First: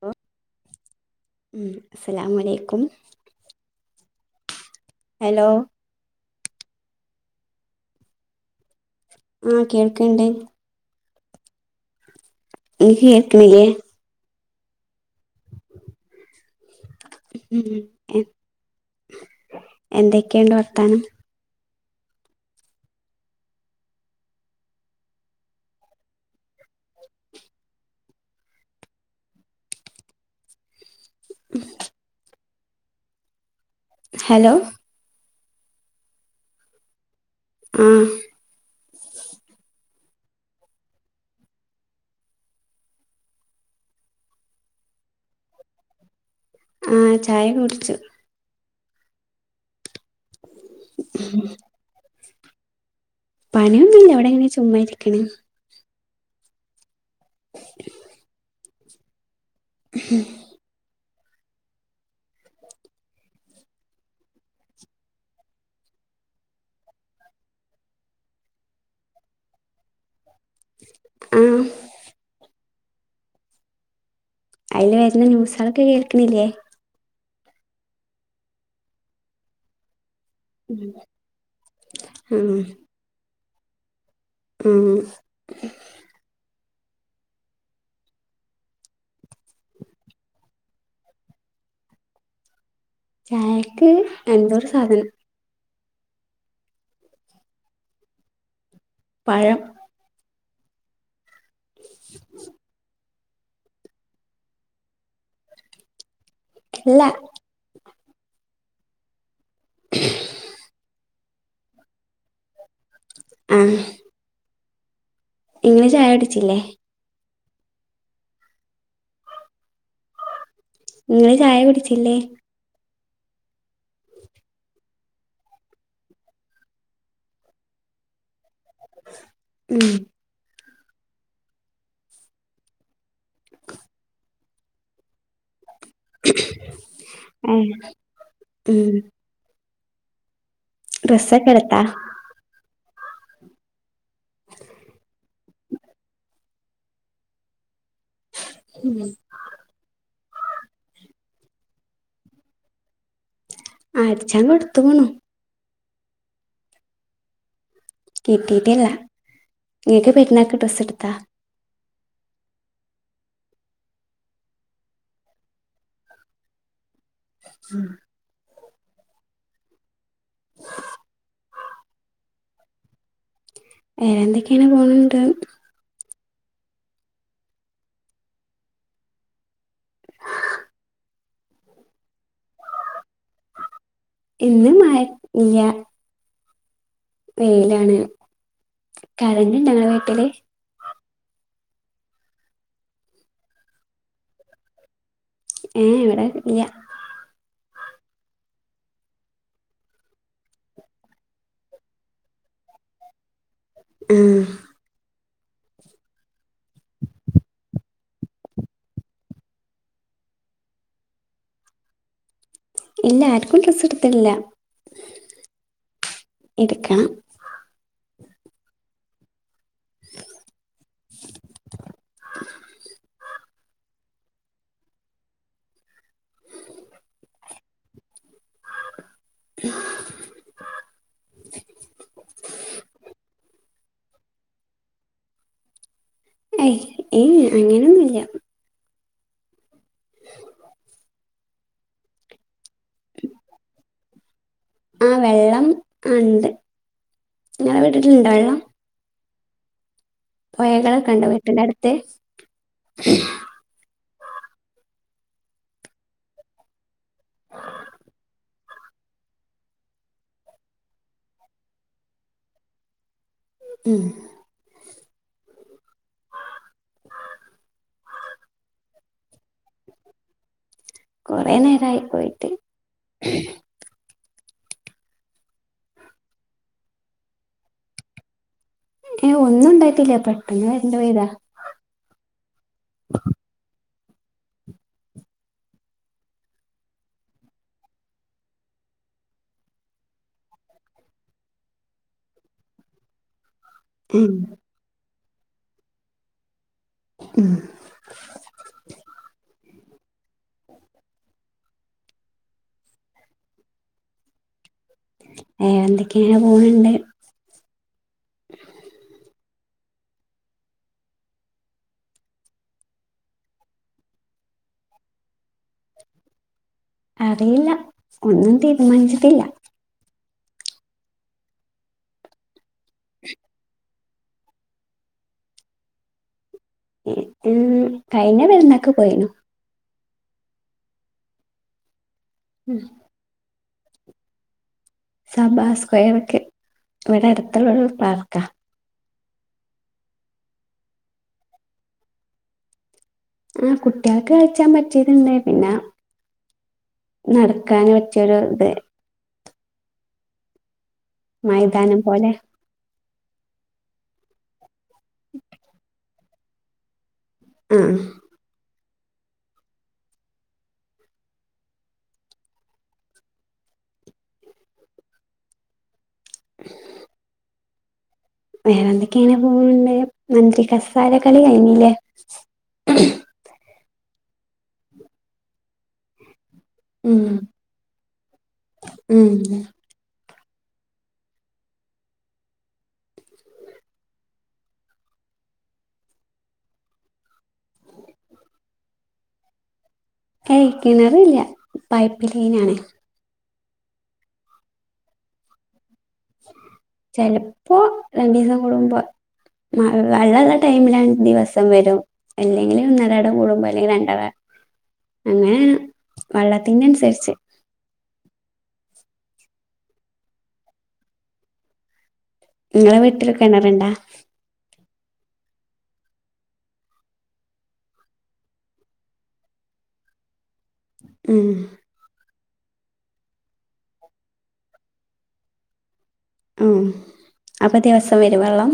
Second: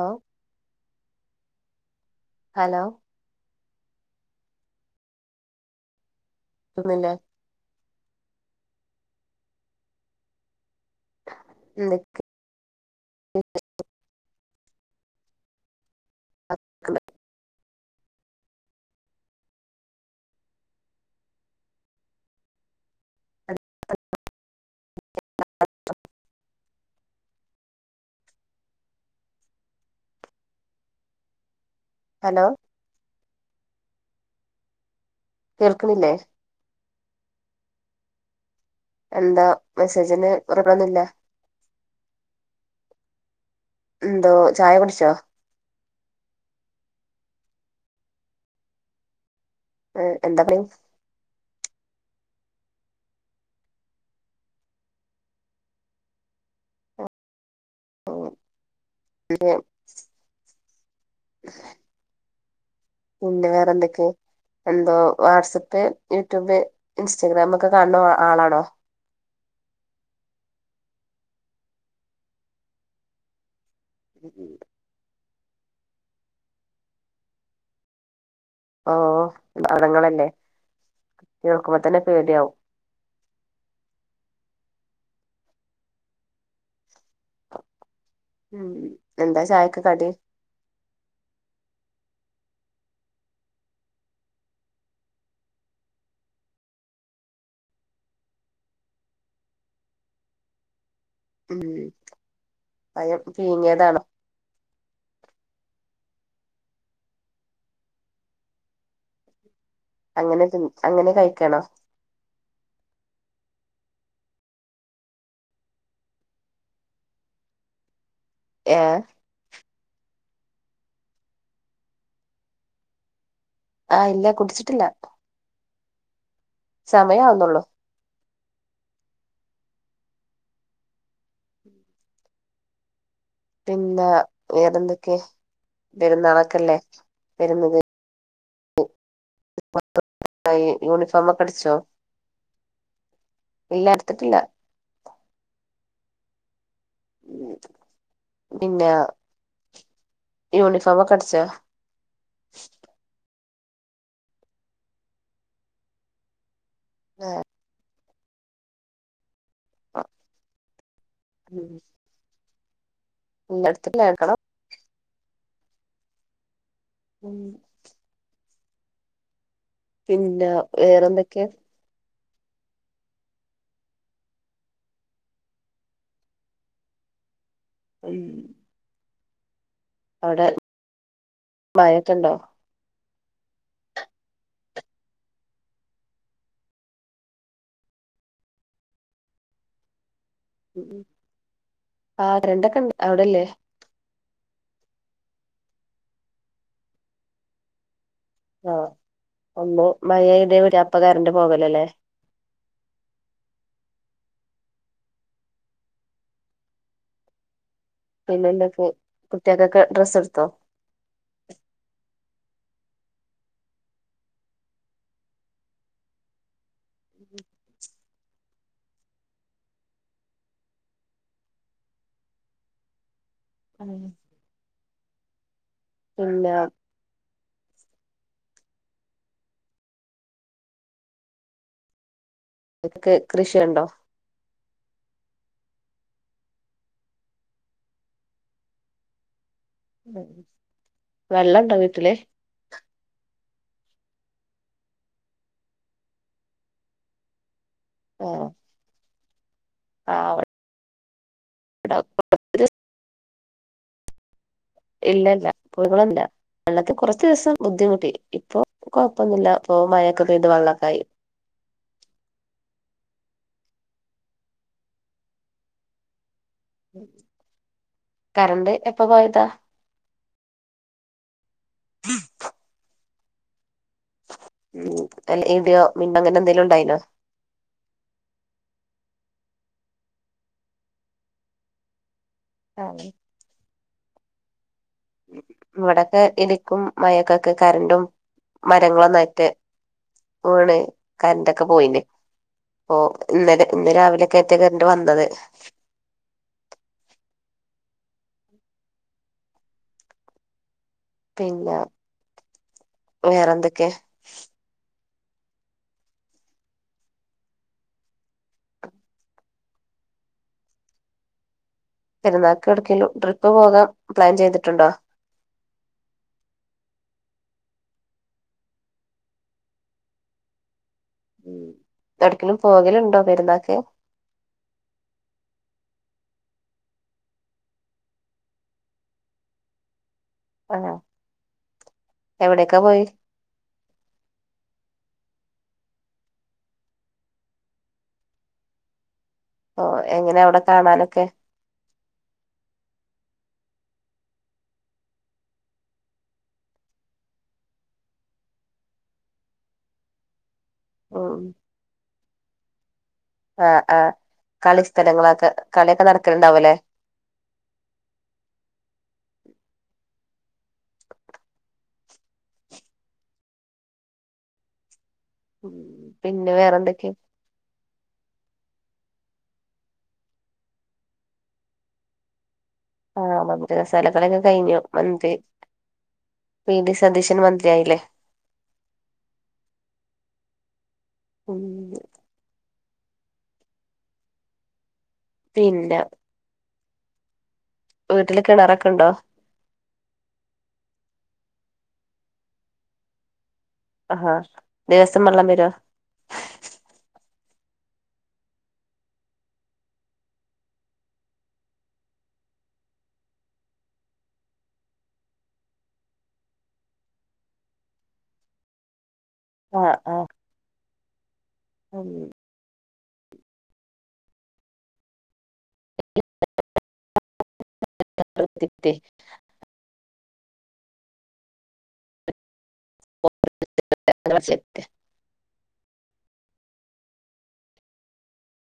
Hello. ഉം അസലാം hello അലൈക്കും. ഹലോ. ഒട്ടന്നില്ല [unintelligible] ആഹ് കേൾക്ക്ണ്ട്. ഉ ഇങ്ങക്ക് കേൾക്കണില്ലേ? ഉം എന്തൊക്കെയുണ്ട് വർത്താനം? [inaudible] ഉം. ഹലോ. ഹലോ. കേൾക്കണില്ലേ? ആഹ് എന്താ മെസ്സേജിന് [unintelligible] എന്തോ ചായ കുടിച്ചോ? ആഹ് ചായ കുടിച്ചു. ഏ [unintelligible] പണയൊന്നുമില്ല എവിടെ എങ്ങനെ ചുമ്മാ ഇരിക്കണ്. ഉം, [unintelligible] പിന്നെ വേറെ എന്ത്ക്ക? എന്തോ വാട്സപ്പ് യൂട്യൂബ് ഇൻസ്റ്റഗ്രാം ഒക്കെ കാണുന്ന ആളാണോ? [inaudible] ആഹ്. ഉം. അതിൽ വരുന്ന ന്യൂസളൊക്കെ കേൾക്കണില്ലേ? ഓ മടങ്ങളല്ലേ, കേക്കുമ്പോ തന്നെ പേടിയാവും. ഉം. ഉം എന്താ ചായക്ക് കടി? ചായക്ക് എന്തോ ഒരു സാധനം. പഴം ഉം പയം പീങ്ങിയതാണോ അല്ല കണോ ആഹ ഇങ്ങള് ചായുടിച്ചില്ലേ ഏ നിങ്ങള് ചായ കുടിച്ചില്ലേ ആഹ് ഇല്ല കുടിച്ചിട്ടില്ല സമയവുന്നുള്ളൂ ഉം പിന്നാ വേറെന്തൊക്കെ പെരുന്നാൾ ഒക്കല്ലേ ഏഹ് വരുന്നത് ഉം [unintelligible] എന്തായി യൂണിഫോമൊക്കെ ഡ്രസ്സൊക്കെ അടിച്ചോ എടുത്താ ഇല്ല എടുത്തിട്ടില്ല ഉ പിന്നെ ആഹ് യൂണഫോമൊക്കെ അടിച്ചോ അടിച്ചാൻ കൊടുതുക്കുണു ആഹ കിട്ടീട്ടല്ല ഇങ്ങക് പെരുനാൾക് ഡ്രസ് എടുത്താ ഉം ഇല്ല എടുത്തട്ടില്ല എടുക്കണം ഉം പിന്നെ വേറെന്തൊക്കെ വേറെ എന്തൊക്കെയാണ് പോണണ്ട് അം അവിടെ മയക്കണ്ടോ ഇന്ന് മയ ഇല്ല വെയിലാണ് കറണ്ട്ഇണ്ട ഇങ്ങളെ വീട്ടില് ആ കരണ്ടൊക്കെണ്ട് അവിടല്ലേ ഏ എ എവിടെ ഇല്ല ആഹ ഒന്ന് മഴ പെയ്തമതി അപ്പോ കറണ്ട് പോകലോല്ലേ ആ പിന്നെ എന്തൊ കുട്ടികക്കൊക്കെ ഡ്രെസ് എടുത്തോ ഇല്ല ആർക്കും ഡ്രസ്സ് എടുത്തിട്ടില്ല എടുക്കണം [inaudible] [unintelligible] ഇല്ല [inaudible] [unintelligible] കൃഷിയുണ്ടോ ഏയ് ഏയ് അങ്ങനൊന്നുമല്ല ഉ വെള്ളം ഉണ്ടോ വീട്ടില് ആഹ വെള്ളം ആ ഉണ്ട് ഇങ്ങളെ ആ വീട്ടിലുണ്ടോ വെള്ളം ആ പുയകളൊക്കെണ്ടോ വീട്ടിന്റെ അടുത്ത് ഇല്ല ഇല്ല പുഴകളില്ല വെള്ളതിന് കുറച്ച്ദിവസം ബുദ്ധിമുട്ടി ഇപ്പൊ കൊഴപ്പൊന്നില്ല ഇപ്പ മഴൊക്കെ പെയ്ത് വെള്ളോക്കായി [inaudible] ഉം കറണ്ട് എപ്പ പോയതാ കൊറെേ നേരമായി പോയിട്ട് ഉം അല്ല ഇടിയോ മിന്ന അങ്ങനെ എന്തെങ്കിലും ഉണ്ടായിനോ ഏ ഒന്നും ഉണ്ടായിട്ടില്ല പെട്ടെന്ന് കറന്റ്‌ പയ്താ ആ ഇവിടെൊക്കെ ഇലിക്കും മഴൊക്കൊക്കെ കറൻറും മരങ്ങളും നറ്റ് ഓണ് കററൊക്കെ പോയിന് ഒ ഇന്നല ഇന്ന് ഉം രാവിലൊക്കെറ്റ കറൻ്റ് വന്നത് ഉം പിന്നെ വേറെന്തൊക്കെയാ ഏ എന്തൊക്കെയ [unintelligible] പെരുന്നാൾക്ക് എടക്കിലും ട്രിപ്പ് പോകാൻ പ്ലാൻ ചെയ്തിട്ടുണ്ടോ അറിയില്ല ഒന്നും തീരുമാനിച്ചിട്ടില്ല ഉ എടക്കിലും പോകലുണ്ടോ പെരുന്നാക്ക് [unintelligible] കഴിഞ്ഞ പേരുന്നൊക്കെ പോയിനു.... ആഹ എവിടെൊക്കെ പോയി സബാ സ്ക്വയർ ഒക്കെ ഇവിടെ അടുത്തുള്ളരു പാർക്കാ ഓ എങ്ങനെ അവിടെ കാണാനൊക്കെ ആഹ കുട്ടികൾക്ക് കലിച്ചാൻ പറ്റിയതുണ്ട് പിന്നെ നടക്കൻ പറ്റൊരു ഇത മൈതാനം പോലെ ആഹ ആഹ കളി സ്ഥലങ്ങളൊക്കെ കളിയൊക്കെ നടക്കലണ്ടാവും അല്ലേ മ്മ് പിന്നെ വേറെന്തൊക്കെ? വേറെന്തൊക്കെയിങ്ങനെ പോണ് മന്ത്രി കസാര കളി കഴിഞ്ഞില്ലേ? ആഹ് മന്ത്രി കസാല കളീക്കെ കഴിഞ്ഞു മന്ത്രി വി ഡി ഉം സതീശൻ മന്ത്രിയായില്ലേ? ഉം ഉം. പിന്ന വീട്ടില് കെണറക്കൊണ്ടോ? ഏയ് കിണറില്ല പൈപ്പ് ലൈനാണ്. ആഹാ ദെവസം വെള്ളം വരോ? ചെലപ്പോ രണ്ടീസം കൂടുമ്പ മൾ വെള്ള ഒള്ള ടൈമിലാണ് ദിവസം വരും അല്ലെങ്കില് ഒന്നിരാട കൂടുമ്പ അല്ലെങ്കിൽ രണ്ടട അങ്ങനെ വെള്ളത്തിന്റെ അനുസരിച്ച് ആഹ് ആഹ്. അത് ശെരി. നിങ്ങളെ വീട്ടില് കെണറിണ്ടാ? [unintelligible] ഉം. [unintelligible] ആഹ് അപ്പ ദിവസം വരോ വെള്ളം